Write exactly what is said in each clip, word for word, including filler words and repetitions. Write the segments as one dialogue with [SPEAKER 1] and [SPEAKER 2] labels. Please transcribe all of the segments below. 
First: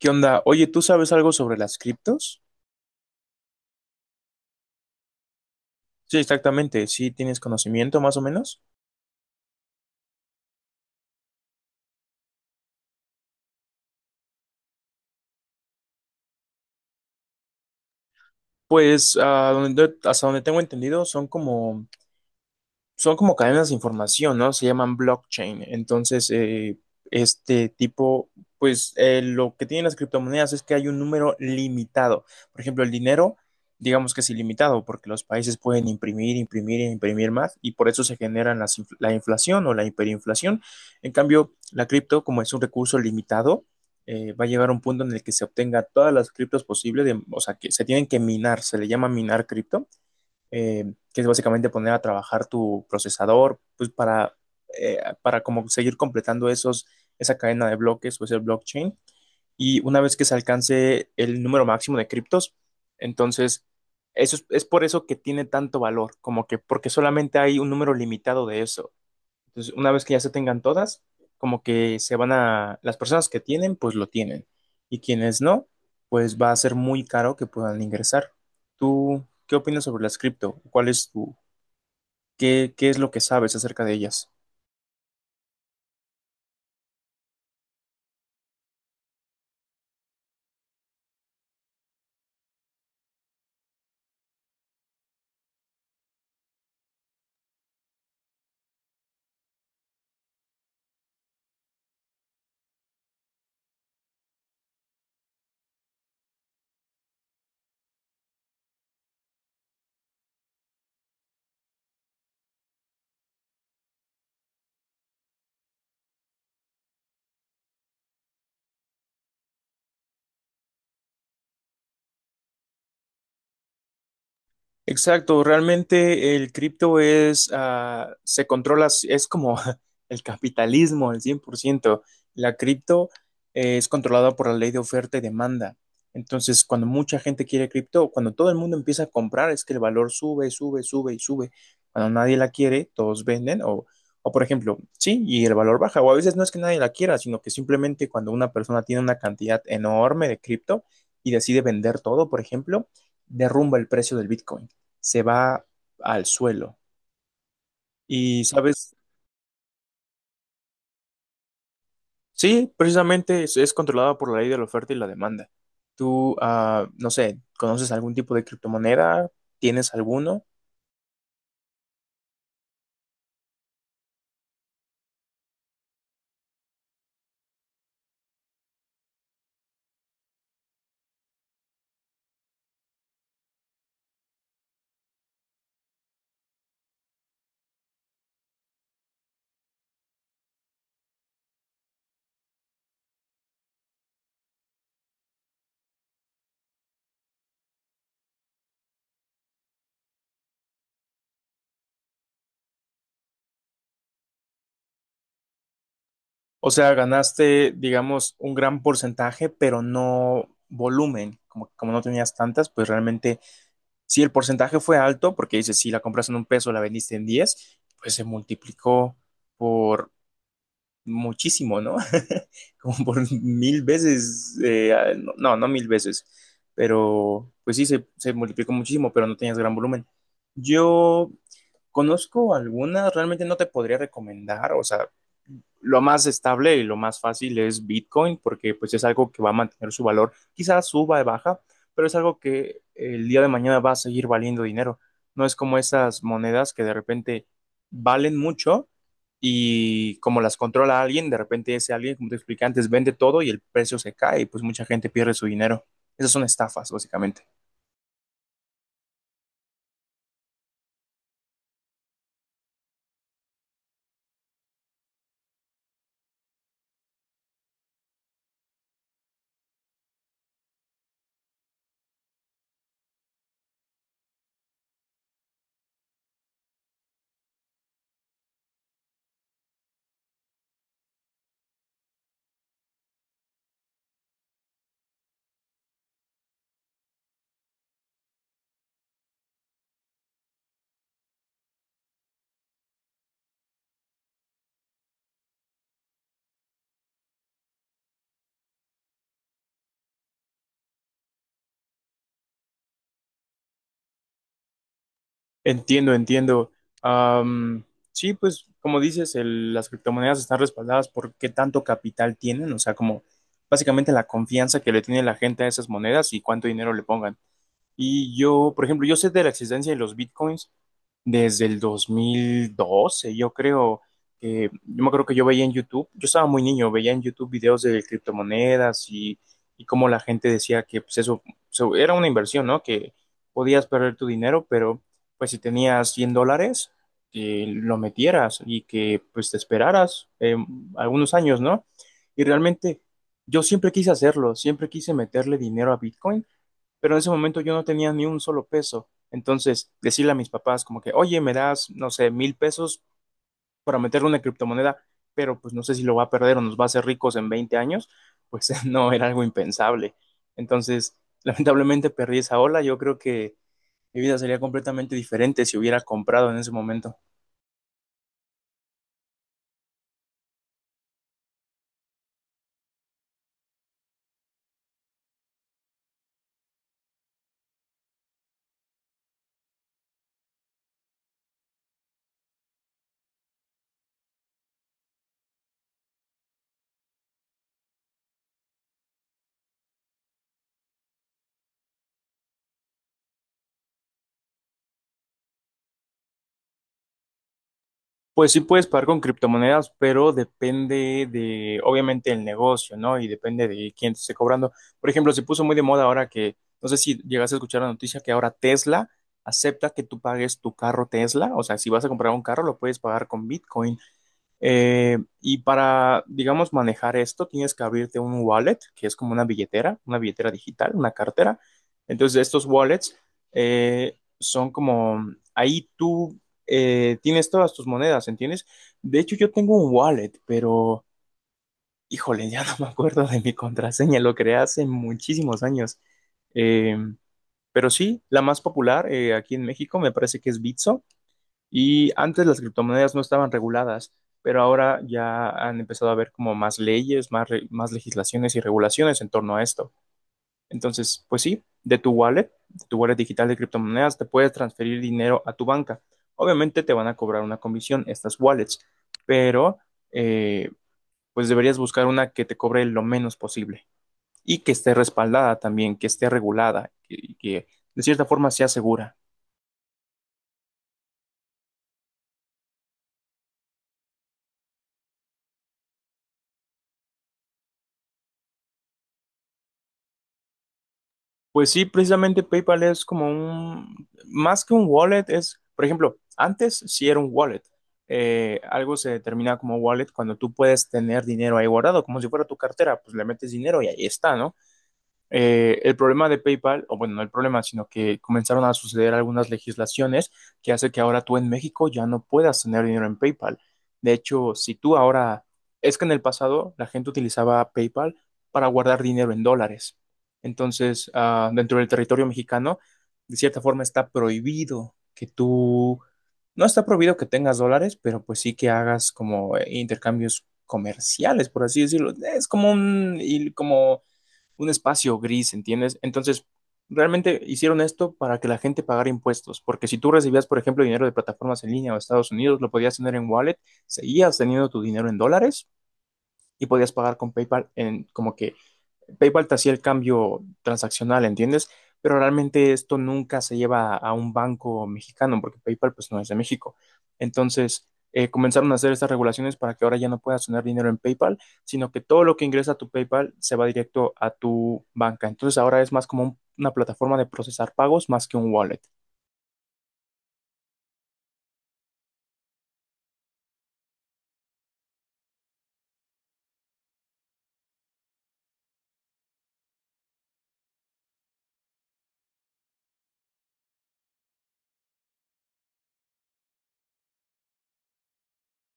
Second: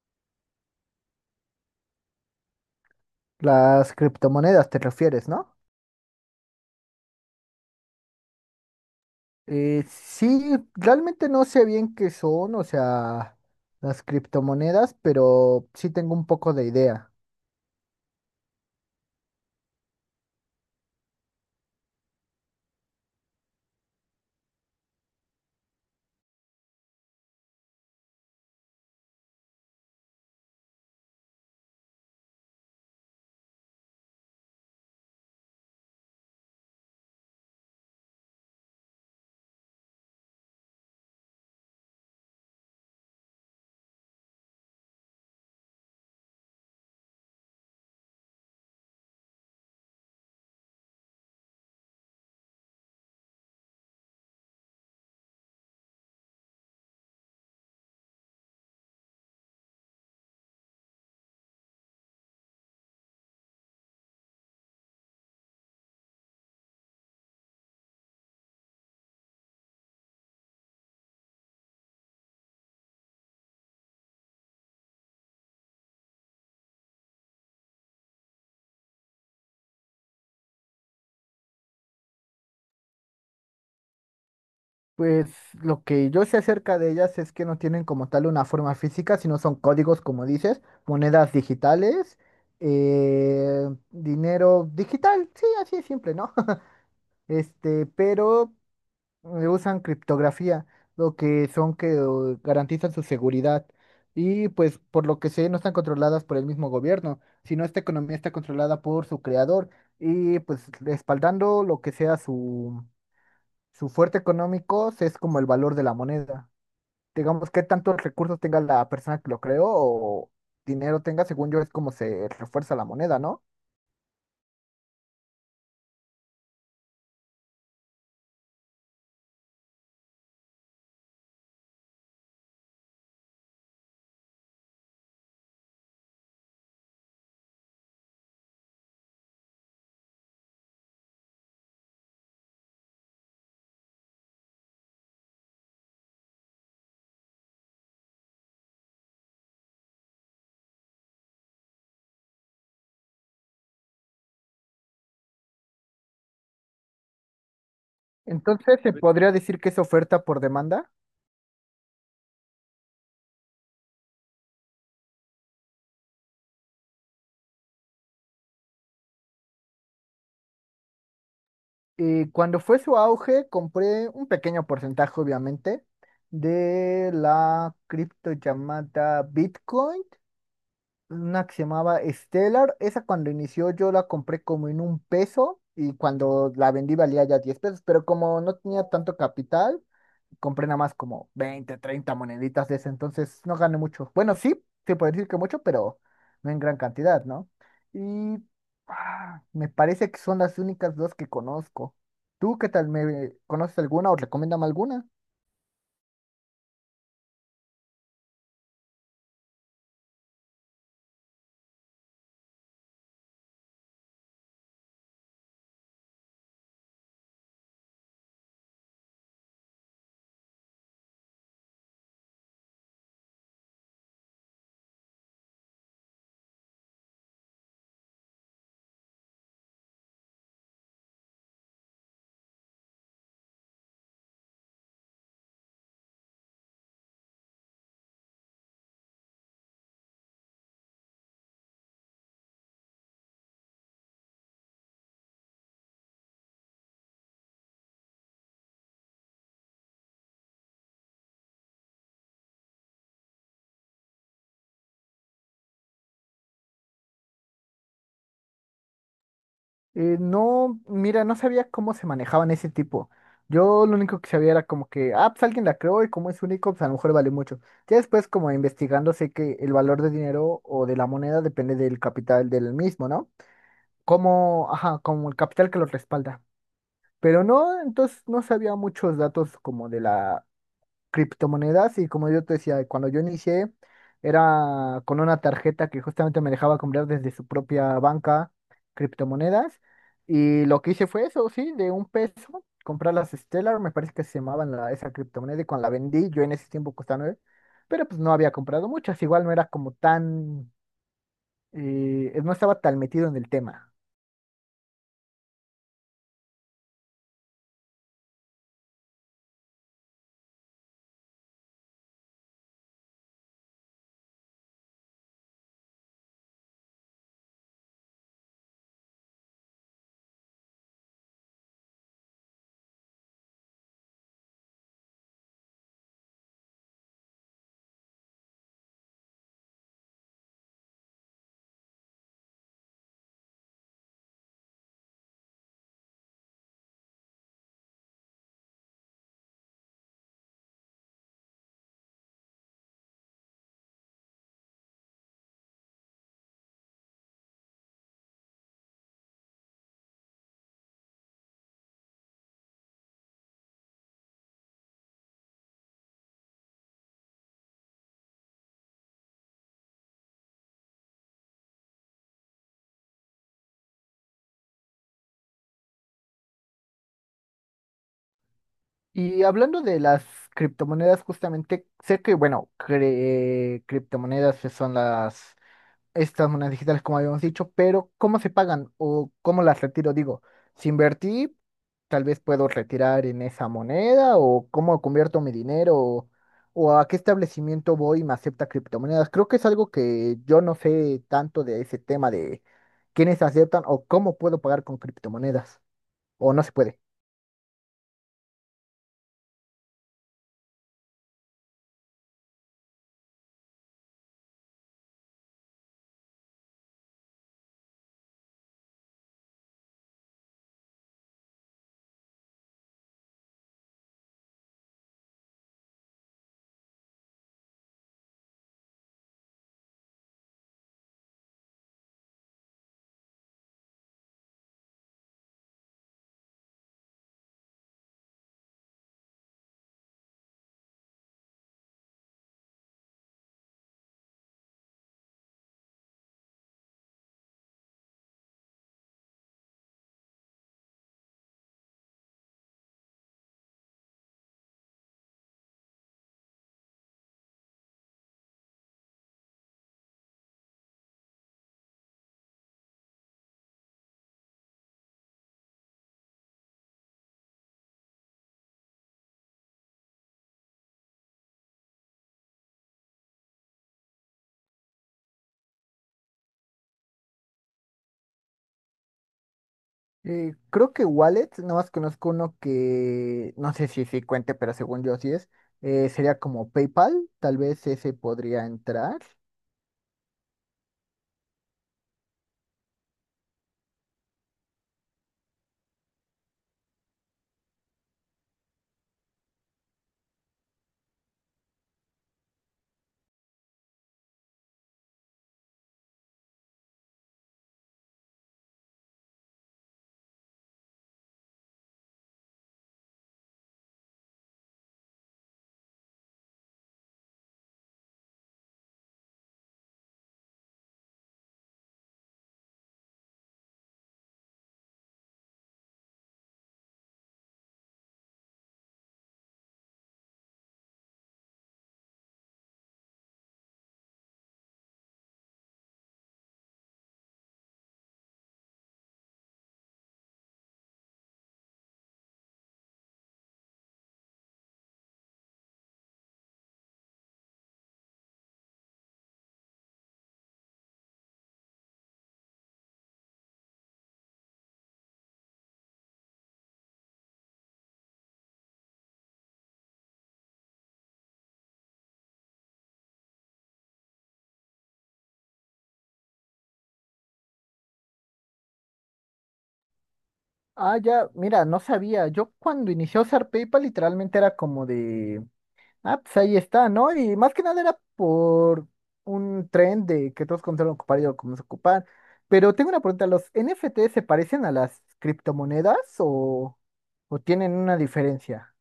[SPEAKER 1] ¿Qué onda? Oye, ¿tú sabes algo sobre las criptos?
[SPEAKER 2] Las criptomonedas te refieres, ¿no?
[SPEAKER 1] Sí, exactamente. Sí, tienes conocimiento más o menos.
[SPEAKER 2] Eh, sí, realmente no sé bien qué son, o sea, las criptomonedas, pero sí tengo un poco de idea.
[SPEAKER 1] Pues ah, donde- hasta donde tengo entendido, son como son como cadenas de información, ¿no? Se llaman blockchain. Entonces, eh, este tipo, pues eh, lo que tienen las criptomonedas es que hay un número limitado. Por ejemplo, el dinero, digamos que es ilimitado, porque los países pueden imprimir, imprimir e imprimir más, y por eso se generan las inf- la inflación o la hiperinflación. En cambio, la cripto, como es un recurso limitado, eh, va a llegar a un punto en el que se obtenga todas las criptos posibles, de- o sea, que se tienen que minar, se le llama minar cripto eh, que es básicamente poner a trabajar tu procesador, pues para, eh, para como seguir completando esos, esa cadena de bloques o ese blockchain. Y una vez que se alcance el número máximo de criptos, entonces eso es, es por eso que tiene tanto valor, como que porque solamente hay un número limitado de eso. Entonces, una vez que ya se tengan todas, como que se van a, las personas que tienen, pues lo tienen. Y quienes no, pues va a ser muy caro que puedan ingresar. ¿Tú qué opinas sobre las cripto? ¿Cuál es tu, qué, qué es lo que sabes acerca de ellas?
[SPEAKER 2] Pues lo que yo sé acerca de ellas es que no tienen como tal una forma física, sino son códigos, como dices, monedas digitales, eh, dinero digital, sí, así es simple, ¿no? Este, pero eh, usan criptografía, lo que son que eh, garantizan su seguridad. Y pues por lo que sé, no están controladas por el mismo gobierno, sino esta economía está controlada por su creador. Y pues respaldando lo que sea su, su fuerte económico, es como el valor de la moneda. Digamos, qué tantos recursos tenga la persona que lo creó o dinero tenga, según yo, es como se refuerza la moneda, ¿no?
[SPEAKER 1] Exacto, realmente el cripto es, ah, se controla, es como el capitalismo al cien por ciento. La cripto eh, es controlada por la ley de oferta y demanda. Entonces, cuando mucha gente quiere cripto, cuando todo el mundo empieza a comprar, es que el valor sube, sube, sube y sube. Cuando nadie la quiere, todos venden o, o por ejemplo, sí, y el valor baja. O a veces no es que nadie la quiera, sino que simplemente cuando una persona tiene una cantidad enorme de cripto y decide vender todo, por ejemplo, derrumba el precio del Bitcoin se va al suelo. Y,
[SPEAKER 2] Entonces, ¿se
[SPEAKER 1] ¿sabes?
[SPEAKER 2] podría decir que es oferta por demanda?
[SPEAKER 1] Sí, precisamente es, es controlada por la ley de la oferta y la demanda. Tú, ah, no sé, ¿conoces algún tipo de criptomoneda? ¿Tienes alguno?
[SPEAKER 2] Y cuando fue su auge, compré un pequeño porcentaje, obviamente, de la cripto llamada Bitcoin, una que se llamaba Stellar. Esa cuando inició yo la compré como en un peso y cuando la vendí valía ya diez pesos, pero como no tenía tanto capital, compré nada más como veinte, treinta moneditas de ese, entonces no gané mucho. Bueno, sí, se puede decir que mucho, pero no en gran cantidad, ¿no? Y ah, me parece que son las únicas dos que conozco. ¿Tú qué tal? ¿Me conoces alguna o recomiéndame alguna?
[SPEAKER 1] O sea, ganaste, digamos, un gran porcentaje, pero no volumen. Como, como no tenías tantas, pues realmente, si el porcentaje fue alto, porque dices, si la compras en un peso, la vendiste en diez pues se multiplicó por muchísimo, ¿no? Como por mil veces, eh, no, no no mil veces, pero pues sí, se, se multiplicó muchísimo, pero no tenías gran volumen. Yo conozco algunas, realmente no te podría recomendar, o sea, lo más estable y lo más fácil es Bitcoin, porque pues es algo que va a mantener su valor, quizás suba y baja, pero es algo que el día de mañana va a seguir valiendo dinero. No es como esas monedas que de repente valen mucho y como las controla alguien, de repente ese alguien, como te expliqué antes, vende todo y el precio se cae y pues mucha gente pierde su dinero. Esas son estafas, básicamente.
[SPEAKER 2] Eh, no, mira, no sabía cómo se manejaban ese tipo. Yo lo único que sabía era como que, ah, pues alguien la creó y como es único, pues a lo mejor vale mucho. Ya después, como investigando, sé que el valor de dinero o de la moneda depende del capital del mismo, ¿no? Como, ajá, como el capital que lo respalda. Pero no, entonces no sabía muchos datos como de la criptomonedas y como yo te decía, cuando yo inicié era con una tarjeta que justamente me dejaba comprar desde su propia banca criptomonedas y lo que hice fue eso, sí, de un peso, comprar las Stellar, me parece que se llamaban la, esa criptomoneda y cuando la vendí, yo en ese tiempo costaba nueve, pero pues no había comprado muchas, igual no era como tan, eh, no estaba tan metido en el tema.
[SPEAKER 1] Entiendo, entiendo. Am, sí, pues como dices, el- las criptomonedas están respaldadas por qué tanto capital tienen, o sea, como básicamente la confianza que le tiene la gente a esas monedas y cuánto dinero le pongan. Y yo, por ejemplo, yo sé de la existencia de los bitcoins, desde el dos mil doce, yo creo que, yo me acuerdo que yo veía en YouTube, yo estaba muy niño, veía en YouTube videos de criptomonedas y, y cómo la gente decía que pues eso, eso era una inversión, ¿no? Que podías perder tu dinero, pero pues si tenías cien dólares, que lo metieras y que pues te esperaras eh, algunos años, ¿no? Y realmente yo siempre quise hacerlo, siempre quise meterle dinero a Bitcoin pero en ese momento yo no tenía ni un solo peso. Entonces, decirle a mis papás como que, oye, me das, no sé, mil pesos para meterle una criptomoneda, pero pues no sé si lo va a perder o nos va a hacer ricos en veinte años, pues no, era algo impensable. Entonces, lamentablemente perdí esa ola. Yo creo que mi vida sería completamente diferente si hubiera comprado en ese momento.
[SPEAKER 2] Y hablando de las criptomonedas, justamente, sé que, bueno, cre- criptomonedas que son las, estas monedas digitales, como habíamos dicho, pero ¿cómo se pagan o cómo las retiro? Digo, si invertí, tal vez puedo retirar en esa moneda o cómo convierto mi dinero o, o a qué establecimiento voy y me acepta criptomonedas. Creo que es algo que yo no sé tanto de ese tema de quiénes aceptan o cómo puedo pagar con criptomonedas o no se puede.
[SPEAKER 1] Pues sí puedes pagar con criptomonedas, pero depende de, obviamente, el negocio, ¿no? Y depende de quién te esté cobrando. Por ejemplo, se puso muy de moda ahora que, no sé si llegaste a escuchar la noticia que ahora Tesla acepta que tú pagues tu carro Tesla. O sea, si vas a comprar un carro, lo puedes pagar con Bitcoin. Eh, y para, digamos, manejar esto, tienes que abrirte un wallet, que es como una billetera, una billetera digital, una cartera. Entonces, estos wallets eh, son como, ahí tú eh, tienes todas tus monedas, ¿entiendes? De hecho, yo tengo un wallet, pero, híjole, ya no me acuerdo de mi contraseña, lo creé hace muchísimos años. Eh, pero sí, la más popular eh, aquí en México me parece que es Bitso. Y antes las criptomonedas no estaban reguladas, pero ahora ya han empezado a haber como más leyes, más, re- más legislaciones y regulaciones en torno a esto. Entonces, pues sí, de tu wallet, de tu wallet digital de criptomonedas, te puedes transferir dinero a tu banca. Obviamente te van a cobrar una comisión estas wallets, pero eh, pues deberías buscar una que te cobre lo menos posible y que esté respaldada también, que esté regulada y que de cierta forma sea segura.
[SPEAKER 2] Eh, creo que wallets, nada más conozco uno que no sé si sí cuente, pero según yo sí es. Eh, sería como PayPal, tal vez ese podría entrar.
[SPEAKER 1] Pues sí, precisamente PayPal es como un, más que un wallet, es, por ejemplo, antes sí era un wallet. Eh, algo se determina como wallet cuando tú puedes tener dinero ahí guardado, como si fuera tu cartera, pues le metes dinero y ahí está, ¿no? Eh, el problema de PayPal, o bueno, no el problema, sino que comenzaron a suceder algunas legislaciones que hace que ahora tú en México ya no puedas tener dinero en PayPal. De hecho, si tú ahora, es que en el pasado la gente utilizaba PayPal para guardar dinero en dólares. Entonces, ah, dentro del territorio mexicano, de cierta forma está prohibido que tú, no está prohibido que tengas dólares, pero pues sí que hagas como eh, intercambios comerciales, por así decirlo. Es como un, y como un espacio gris, ¿entiendes? Entonces, realmente hicieron esto para que la gente pagara impuestos, porque si tú recibías, por ejemplo, dinero de plataformas en línea o Estados Unidos, lo podías tener en wallet, seguías teniendo tu dinero en dólares y podías pagar con PayPal en como que PayPal te hacía el cambio transaccional, ¿entiendes? Pero realmente esto nunca se lleva a un banco mexicano porque PayPal pues no es de México. Entonces, eh, comenzaron a hacer estas regulaciones para que ahora ya no puedas tener dinero en PayPal, sino que todo lo que ingresa a tu PayPal se va directo a tu banca. Entonces, ahora es más como un- una plataforma de procesar pagos más que un wallet.
[SPEAKER 2] Ah, ya, mira, no sabía. Yo cuando inicié a usar PayPal literalmente era como de, ah, pues ahí está, ¿no? Y más que nada era por un tren de que todos comenzaron a ocupar y yo comencé a ocupar. Pero tengo una pregunta, ¿los N F T se parecen a las criptomonedas o, o tienen una diferencia?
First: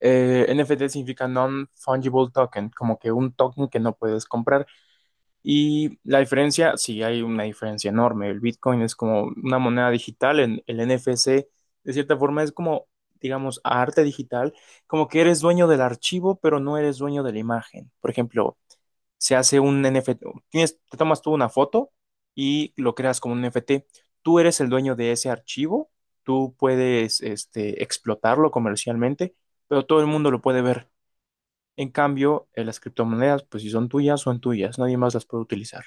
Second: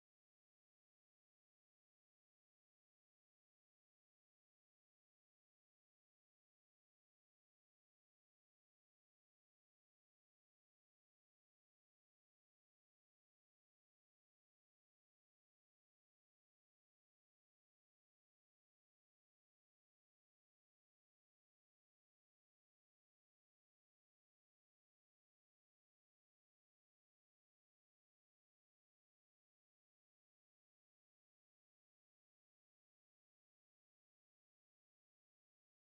[SPEAKER 1] Eh, N F T significa Non-Fungible Token, como que un token que no puedes comprar. Y la diferencia, sí, hay una diferencia enorme. El Bitcoin es como una moneda digital, en el N F C, de cierta forma, es como, digamos, arte digital, como que eres dueño del archivo, pero no eres dueño de la imagen. Por ejemplo, se hace un N F T, tienes, te tomas tú una foto y lo creas como un N F T. Tú eres el dueño de ese archivo, tú puedes, este, explotarlo comercialmente, pero todo el mundo lo puede ver. En cambio, eh, las criptomonedas, pues si son tuyas, son tuyas, nadie más las puede utilizar.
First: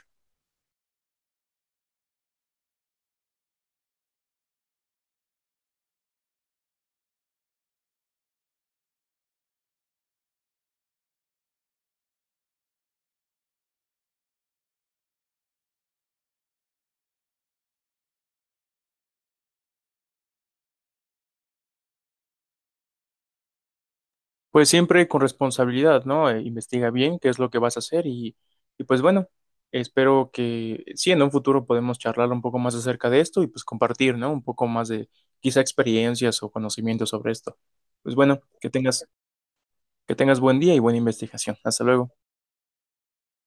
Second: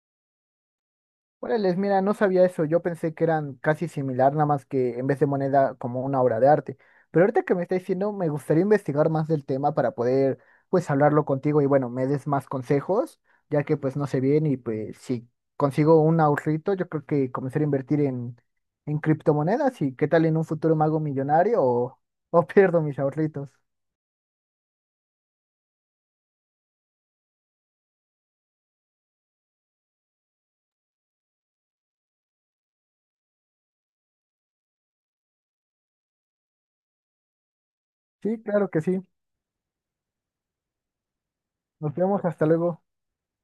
[SPEAKER 2] Órales, mira, no sabía eso. Yo pensé que eran casi similar, nada más que en vez de moneda como una obra de arte. Pero ahorita que me está diciendo, me gustaría investigar más del tema para poder, pues, hablarlo contigo y bueno, me des más consejos, ya que pues no sé bien y pues si consigo un ahorrito, yo creo que comenzar a invertir en, en criptomonedas y qué tal en un futuro me hago millonario o, o pierdo mis ahorritos.
[SPEAKER 1] Pues siempre con responsabilidad, ¿no? Eh, investiga bien qué es lo que vas a hacer y, y pues bueno, espero que sí, en un futuro podemos charlar un poco más acerca de esto y pues compartir, ¿no? Un poco más de quizá experiencias o conocimientos sobre esto. Pues bueno,
[SPEAKER 2] Sí, claro
[SPEAKER 1] que
[SPEAKER 2] que sí.
[SPEAKER 1] tengas, que tengas buen día y buena investigación. Hasta
[SPEAKER 2] Nos
[SPEAKER 1] luego.
[SPEAKER 2] vemos, hasta luego.